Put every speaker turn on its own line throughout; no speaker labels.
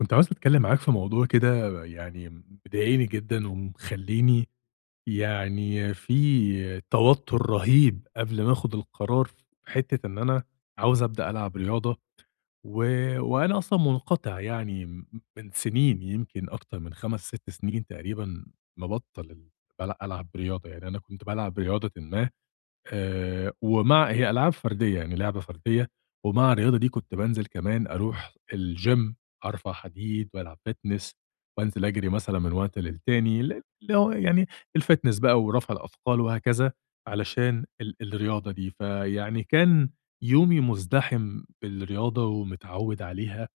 كنت عاوز أتكلّم معاك في موضوع كده يعني مضايقني جدًا ومخلّيني يعني في توتُّر رهيب قبل ما آخُد القرار في حتّة إن أنا عاوز أبدأ ألعب رياضة و وأنا أصلًا منقطع يعني من سِنين يمكن أكتر من 5، 6 سنين تقريبًا مبطّل بال ألعب رياضة، يعني أنا كنت بالعب رياضةً ما، ومع هي ألعاب فردية، يعني لعبة فردية، ومع الرياضة دي كنت بانزل كمان أروح الgym أرفع حديد وألعب fitness وأنزل أجري مثلًا من وقت للتاني، اللي هو يعني الfitness بقى ورفع الأثقال وهكذا علشان الرياضة دي، فيعني كان يومي مُزدحم بالرياضة ومتعوّد عليها.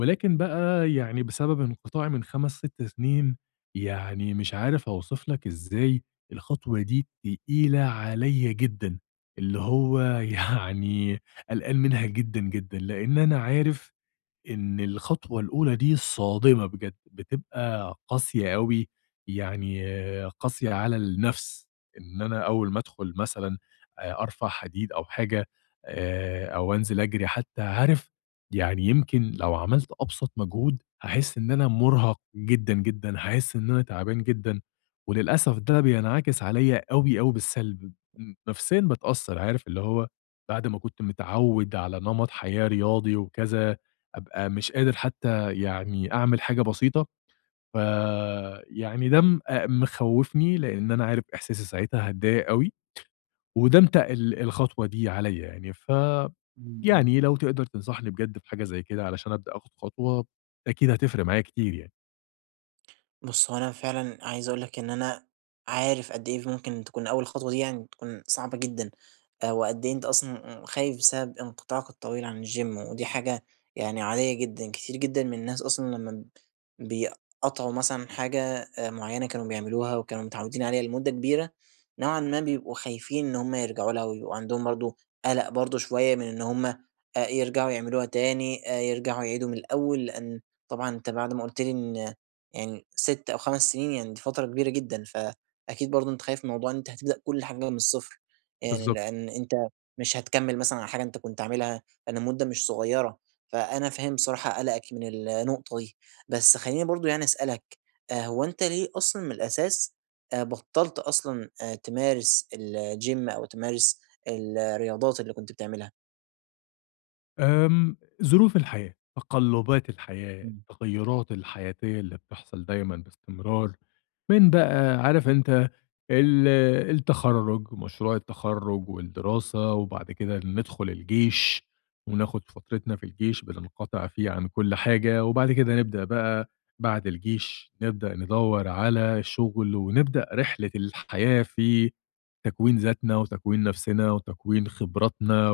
ولكن بقى يعني بسبب انقطاعي من 5، 6 سنين، يعني مش عارف أوصف لك إزاي الخطوة دي تقيلة عليّا جدًا، اللي هو يعني قلقان منها جدًا، جدًا، لإن أنا عارف إن الخطوة الأولى دي صادمة بجد، بتبقى قاسية أوي، يعني قاسية على النَفْس، إن أنا أول ما أدخل مثلًا أرفع حديد أو حاجة، أو أنزل أجري حتى، عارف يعني يمكن لو عملت أبسط مجهود، هاحس إن أنا مُرهَق جدًا، جدًا، هاحس إن أنا تعبان جدًا، وللأسف ده بينعكس عليّا أوي، أوي بالسلب، نفسيًا باتأثّر، عارف اللي هو بعد ما كنت متعوّد على نمط حياة رياضي وكذا أبقى مش قادر حتى يعني أعمل حاجة بسيطة، ف يعني ده م أ مخوّفني لإن أنا عارف إحساسي ساعتها هاتضايق أوي، وده متقِّل الخطوة دي عليّا يعني،
إمم، إمم.
يعني لو تقدر تنصحني بجد في حاجة زي كده علشان أبدأ آخُد خطوة، أكيد هتفرق معايا كتير يعني.
بُص، هو أنا فعلًا عايز أقول لك إن أنا عارف قد إيه ممكن تكون أول خطوة دي يعني تكون صعبة جدًا، وقد إيه أنت أصلًا خايف بسبب انقطاعك الطويل عن الGym ودي حاجة يعني عادية جدًا، كتير جدًا من الناس أصلًا لمّا بيقطعوا مثلًا حاجة معينة كانوا بيعملوها وكانوا متعودين عليها لمدة كبيرة، نوعًا ما بيبقوا خايفين إن هم يرجعوا لها ويبقوا عندهم برضه قلق برضه شوية من إن هم يرجعوا يعملوها تاني، يرجعوا يعيدوا من الأول، لإن طبعًا أنت بعد ما قُلت لي إن يعني 6 أو 5 سنين يعني دي فترة كبيرة جدًا، فأكيد برضه أنت خايف من موضوع إن أنت هتبدأ كل حاجة من الصفر، يعني
بالضبط.
لأن أنت مش هتكمّل مثلًا على حاجة أنت كنت عاملها لأن مدة مش صغيرة، فأنا فاهم بصراحة قلقك من النقطة دي. بس خلّيني برضه يعني أسألك، هو أنت ليه أصلًا من الأساس بطّلت أصلًا تمارس الgym أو تمارس الرياضات اللي كنت بتعملها؟
آمم، ظروف الحياة، تقلُّبات الحياة،
إمم.
التغيُّرات الحياتية اللي بتحصل دايمًا باستمرار. من بقى عارف أنت ال التخرُّج، مشروع التخرُّج والدراسة وبعد كده ندخل الجيش وناخد فترتنا في الجيش بننقطع فيه عن كل حاجة وبعد كده نبدأ بقى بعد الجيش نبدأ ندوّر على شُغل ونبدأ رحلة الحياة في تكوين ذاتنا، وتكوين نفسنا، وتكوين خبراتنا،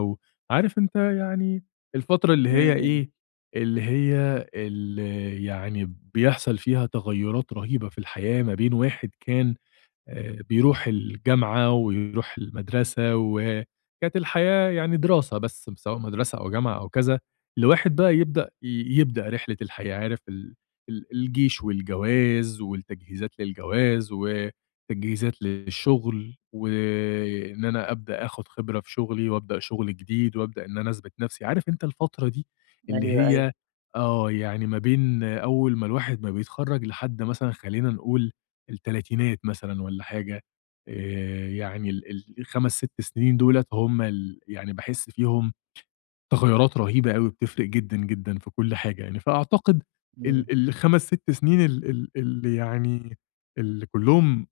وعارف أنت يعني الفترة اللي
إمم،
هي
إمم.
إيه، اللي هي اللي يعني بيحصل فيها تغيُّرات رهيبة في الحياة ما بين واحد كان بيروح الجامعة ويروح المدرسة، وكانت الحياة يعني دراسة بس سواء مدرسة أو جامعة أو كذا، الواحد بقى يبدأ يبدأ رحلة الحياة عارف ال ال الجيش والجواز والتجهيزات للجواز، وتجهيزات للشغل، وإن أنا أبدأ آخد خبرة في شغلي، وأبدأ شغل جديد، وأبدأ إن أنا أثبت نفسي، عارف أنت الفترة دي اللي
أيوه، أيوه.
هي، يعني ما بين أول ما الواحد ما بيتخرّج لحد مثلًا خلّينا نقول التلاتينات مثلًا والّا حاجة، يعني ال ال ال5، 6 سنين دُولة هم يعني باحس فيهم تغيُّرات رهيبة أوي بتفرق جدًا، جدًا في كل حاجة يعني، فأعتقد ال
إمم.
ال5، 6 سنين ال ال اللي يعني اللي كلّهم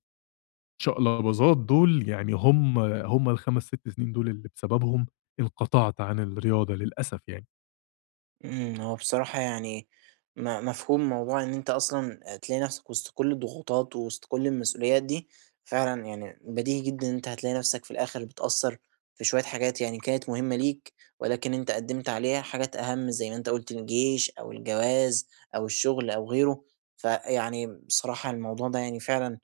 شقلباظات دُول يعني هم ال5، 6 سنين دُول اللي بسببهم انقطعت عن الرياضة للأسف يعني.
إمم، هو بصراحة يعني مفهوم موضوع إن أنت أصلًا تلاقي نفْسك وسط كل الضغوطات، وسط كل المسؤوليات دي، فعلًا يعني بديهي جدًا إن أنت هتلاقي نفْسك في الآخر بتأثّر في شوية حاجات يعني كانت مهمة ليك، ولكن أنت قدّمت عليها حاجات أهم زي ما أنت قُلت الجيش أو الجواز أو الشغل أو غيره، فيعني بصراحة الموضوع ده يعني فعلًا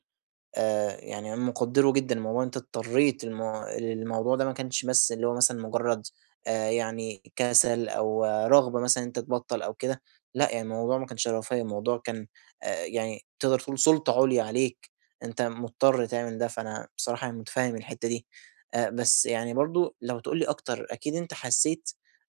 يعني أنا مقدّره جدًا الموضوع إن أنت اضطريت للموضوع ده ما كانش بس اللي هو مثلًا مجرّد يعني كسل أو رغبة مثلًا إن أنت تبطّل أو كده، لأ يعني الموضوع ما كانش رفاهية، الموضوع كان يعني تقدر تقول سُلطة عُليا عليك، أنت مضطر تعمل ده، فأنا بصراحة يعني متفهّم الحتّة دي. بس يعني برضه لو تقول لي أكتر، أكيد أنت حسّيت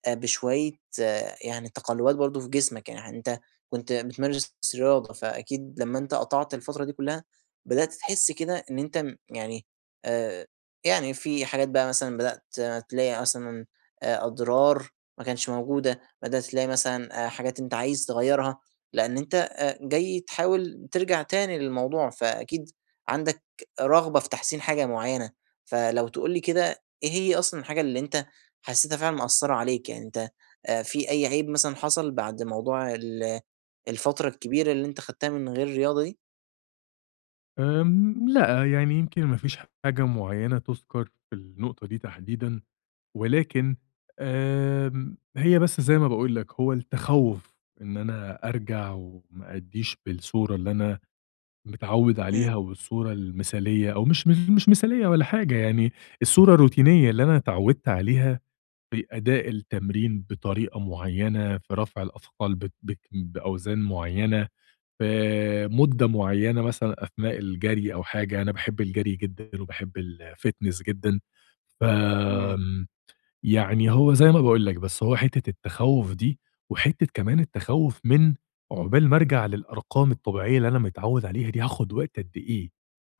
بشوية يعني تقلُّبات برضه في جسمك، يعني أنت كنت بتمارس رياضة، فأكيد لمّا أنت قطعت الفترة دي كلّها بدأت تحس كده إن أنت يعني آآ، يعني في حاجات بقى مثلًا بدأت تلاقي مثلًا أضرار ما كانتش موجودة، بدأت تلاقي مثلًا حاجات أنت عايز تغيّرها، لإن أنت جاي تحاول ترجع تاني للموضوع، فأكيد عندك رغبة في تحسين حاجة معيّنة، فلو تقول لي كده إيه هي أصلًا الحاجة اللي أنت حسيتها فعلًا مأثّرة عليك؟ يعني أنت في أي عيب مثلًا حصل بعد موضوع الفترة الكبيرة اللي أنت خدتها من غير رياضة دي؟
لأ، يعني يمكن ما فيش حاجة معيّنة تُذكر في النقطة دي تحديدًا. ولكن، هي بس زي ما باقول لك، هو التخوّف إن أنا أرجع وما أأدّيش بالصورة اللي أنا متعوّد عليها
إمم،
والصورة المثالية أو مش مثالية ولا حاجة، يعني الصورة الروتينية اللي أنا اتعوّدت عليها بأداء التمرين بطريقة معيّنة، في رفع الأثقال بت بك بأوزان معيّنة، في مدة معيّنة مثلًا أثناء الجري أو حاجة، أنا باحب الجري جدًا وباحب الfitness جدًا، ف
إمم.
يعني هو زي ما باقول لك، بس هو حتّة التخوّف دي، وحتّة كمان التخوّف من عقبال ما أرجع للأرقام الطبيعية اللي أنا متعوّد عليها دي هاخُد وقت قد إيه،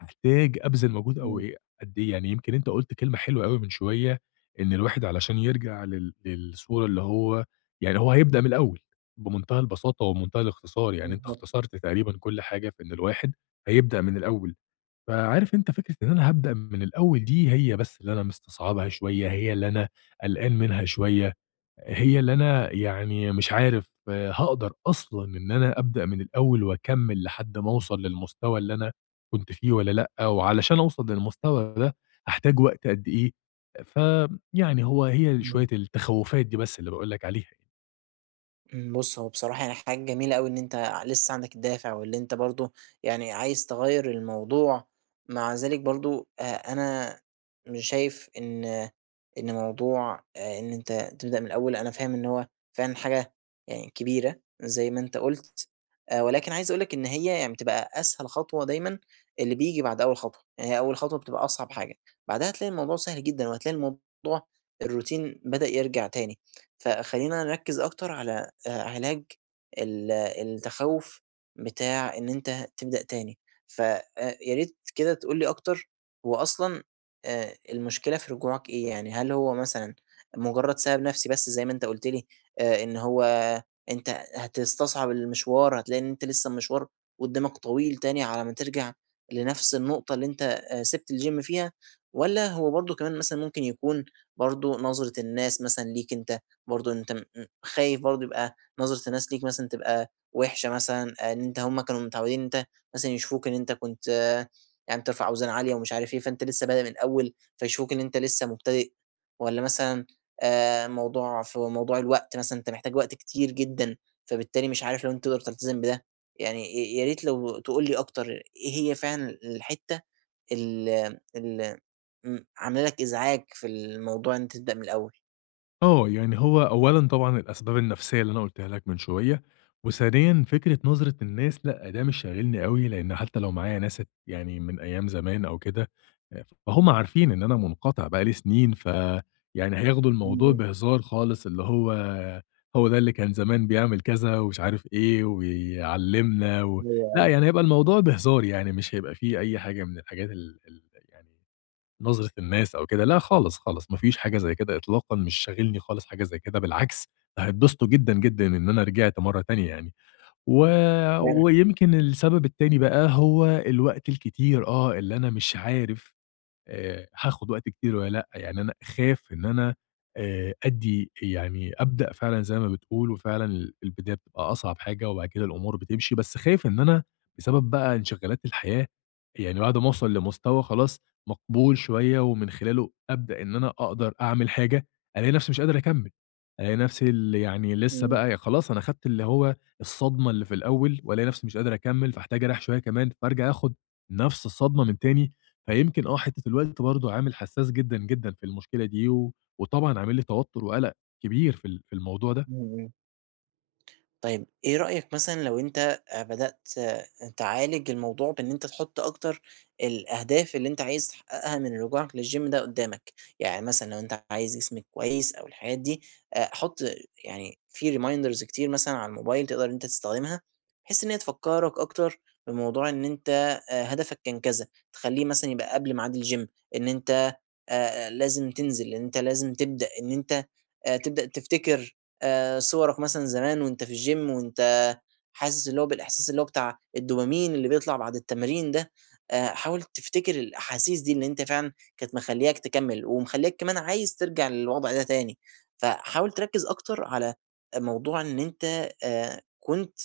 هاحتاج أبذل مجهود أو
إمم،
إيه قد إيه، يعني يمكن أنت قُلت كلمة حلوة أوي من شوية، إن الواحد علشان يرجع للصورة اللي هو يعني هو هيبدأ من الأول بمنتهى البساطة وبمنتهى الاختصار، يعني أنت
بالضبط،
اختصرت تقريبًا كل حاجة في إن الواحد هيبدأ من الأول. فعارف أنت فكرة إن أنا هابدأ من الأول دي هي بس اللي أنا مستصعبها شوية، هي اللي أنا قلقان منها شوية، هي اللي أنا يعني مش عارف هاقدر أصلًا إن أنا أبدأ من الأول وأكمّل لحد ما أوصل للمستوى اللي أنا كنت فيه والّا لأ، وعلشان أوصل للمستوى ده هاحتاج وقت قد إيه؟ فيعني هي
إمم.
شوية التخوّفات دي بس اللي باقول لك عليها يعني.
إمم، بُص هو بصراحة يعني حاجة جميلة أوي إن أنت لسه عندك الدافع، وإن أنت برضه يعني عايز تغيّر الموضوع، مع ذلك برضه أنا مش شايف إن موضوع إن أنت تبدأ من الأول، أنا فاهم إن هو فعلًا حاجة يعني كبيرة زي ما أنت قُلت، ولكن عايز أقول لك إن هي يعني بتبقى أسهل خطوة دايمًا اللي بييجي بعد أول خطوة، يعني هي أول خطوة بتبقى أصعب حاجة، بعدها هتلاقي الموضوع سهل جدًا، وهتلاقي الموضوع الروتين بدأ يرجع تاني، فخلّينا نركّز أكتر على علاج التخوّف بتاع إن أنت تبدأ تاني. ف يا ريت كده تقول لي أكتر هو أصلًا المشكلة في رجوعك إيه يعني؟ هل هو مثلًا مجرّد سبب نَفْسي بس زي ما أنت قُلت لي إن هو أنت هتستصعب المشوار، هتلاقي إن أنت لسه المشوار قُدّامك طويل تاني على ما ترجع لنَفْس النقطة اللي أنت سِبت الgym فيها، والّا هو برضه كمان مثلًا ممكن يكون برضه نظرة الناس مثلًا ليك أنت، برضه أنت م م خايف برضه يبقى نظرة الناس ليك مثلًا تبقى وِحشة مثلًا، إن أنت هُم كانوا متعودين إن أنت مثلًا يشوفوك إن أنت كنت يعني بترفع أوزان عالية ومش عارف إيه، فأنت لسه بادئ من الأول، فيشوفوك إن أنت لسه مبتدئ، والّا مثلًا موضوع الوقت مثلًا، أنت محتاج وقت كتير جدًا، فبالتالي مش عارف لو أنت تقدر تلتزم بده، يعني يا ريت لو تقول لي أكتر إيه هي فعلًا الحتّة ال ال عاملة لك إزعاج في الموضوع إن أنت تبدأ من الأول؟
يعني هو أولًا طبعًا الأسباب النفسية اللي أنا قُلتها لك من شوية، وثانيًا فكرة نظرة الناس لأ، ده مش شاغلني أوي، لإن حتى لو معايا ناس يعني من أيام زمان أو كده، فهُم عارفين إن أنا منقطع بقى لي سنين، فيعني هياخدوا
إمم،
الموضوع
إمم،
بهزار خالص، اللي هو ده اللي كان زمان بيعمل كذا ومش عارف إيه ويعلّمنا
أيوه،
لأ،
أيوه،
يعني هيبقى الموضوع بهزار يعني، مش هيبقى في أي حاجة من الحاجات ال ال يعني نظرة الناس أو كده، لأ خالص، خالص، ما فيش حاجة زي كده إطلاقًا، مش شاغلني خالص حاجة زي كده، بالعكس ده هيتبسطوا جدًا، جدًا إن أنا رجعت مرّة تانية يعني، و
فعلًا،
ويمكن السبب التاني بقى هو الوقت الكتير، اللي أنا مش عارف هاخد وقت كتير والّا لأ، يعني أنا أخاف إن أنا أدّي يعني أبدأ فعلًا زي ما بتقول، وفعلًا البداية بتبقى أصعب حاجة، وبعد كده الأمور بتمشي، بس خايف إن أنا بسبب بقى انشغالات الحياة، يعني بعد ما أوصل لمستوى خلاص مقبول شوية، ومن خلاله أبدأ إن أنا أقدر أعمل حاجة، ألاقي نفسي مش قادر أكمّل، ألاقي نفسي يعني لسه
إمم،
بقى يا خلاص أنا خدت اللي هو الصدمة اللي في الأول، وألاقي نفسي مش قادر أكمّل، فاحتاج أريّح شوية كمان، فارجع آخد نفس الصدمة من تاني. فيمكن، حتّة الوقت برضه عامل حسّاس جدًا، جدًا في المشكلة دي، وطبعًا عامل لي توتُّر وقَلَق كبير في في الموضوع ده.
إمم، إمم. طيب إيه رأيك مثلًا لو أنت بدأت تعالج الموضوع بإن أنت تحُط أكتر الأهداف اللي أنت عايز تحققها من رجوعك للGym ده قدّامك، يعني مثلًا لو أنت عايز جسمِك كويس أو الحاجات دي، حُط يعني في reminders كتير مثلًا على الموبايل تقدر إن أنت تستخدمها، بحيث إن هي تفكّرك أكتر بموضوع إن أنت هدفك كان كذا، تخلّيه مثلًا يبقى قبل ميعاد الGym، إن أنت لازم تنزل، إن أنت لازم تبدأ، إن أنت تبدأ تفتكر صورك مثلًا زمان وأنت في الgym وأنت حاسس اللي هو بالإحساس اللي هو بتاع الدوبامين اللي بيطلع بعد التمرين ده، حاول تفتكر الأحاسيس دي اللي أنت فعلًا كانت مخلّياك تكمّل، ومخلّياك كمان عايز ترجع للوضع ده تاني، فحاول تركّز أكتر على موضوع إن أنت كنت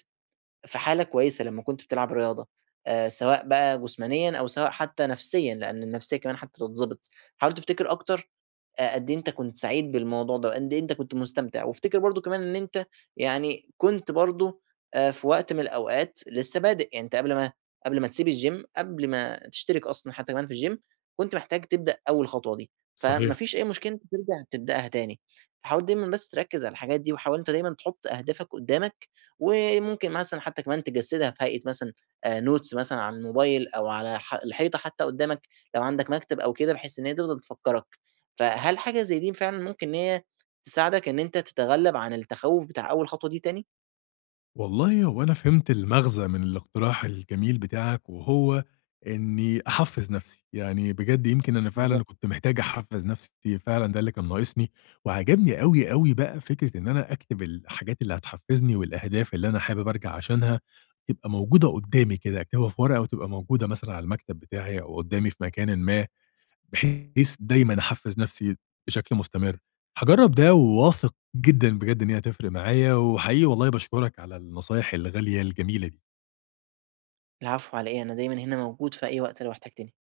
في حالة كويسة لمّا كنت بتلعب رياضة، سواء بقى جسمانيًا أو سواء حتى نفسيًا، لإن النفسية كمان حتى تتضبط، حاول تفتكر أكتر قد إيه أنت كنت سعيد بالموضوع ده، وقد إيه أنت كنت مستمتع، وافتكر برضه كمان إن أنت يعني كنت برضه في وقت من الأوقات لسه بادئ، يعني أنت قبل ما تسيب الgym قبل ما تشترك أصلًا حتى كمان في الgym كنت محتاج تبدأ أول خطوة دي، فما
صحيح.
فيش أي مشكلة إن أنت ترجع تبدأها تاني، فحاول دايمًا بس تركّز على الحاجات دي، وحاول أنت دايمًا تحط أهدافك قدّامك، وممكن مثلًا حتى كمان تجسّدها في هيئة مثلًا notes مثلًا على الموبايل أو على الحيطة حتى قدّامك لو عندك مكتب أو كده، بحيث إن هي تفضل تفكّرك. فهل حاجة زي دي فعلًا ممكن إن هي تساعدك إن أنت تتغلب عن التخوّف بتاع أول خطوة دي تاني؟
والله هو أنا فهمت المغزى من الاقتراح الجميل بتاعك، وهو إنّي أحفّز نَفْسي، يعني بجد يمكن أنا فعلًا
بالضبط.
كنت محتاج أحفّز نَفْسي، فعلًا ده اللي كان ناقصني، وعجبني أوي، أوي بقى فكرة إن أنا أكتب الحاجات اللي هتحفّزني والأهداف اللي أنا حابب أرجع عشانها، تبقى موجودة قُدّامي كده، أكتبها في ورقة وتبقى موجودة مثلًا على المكتب بتاعي أو قُدّامي في مكانٍ ما بحيث دايمًا أحفّز نَفْسي بشكل مستمر. هاجرّب ده وواثق جدًا بجد إن هي هتفرق معايا، وحقيقي والله باشكرك على النصايح الغالية الجميلة دي.
العفو على إيه، أنا دايمًا هنا موجود في أي وقت لو احتجتني.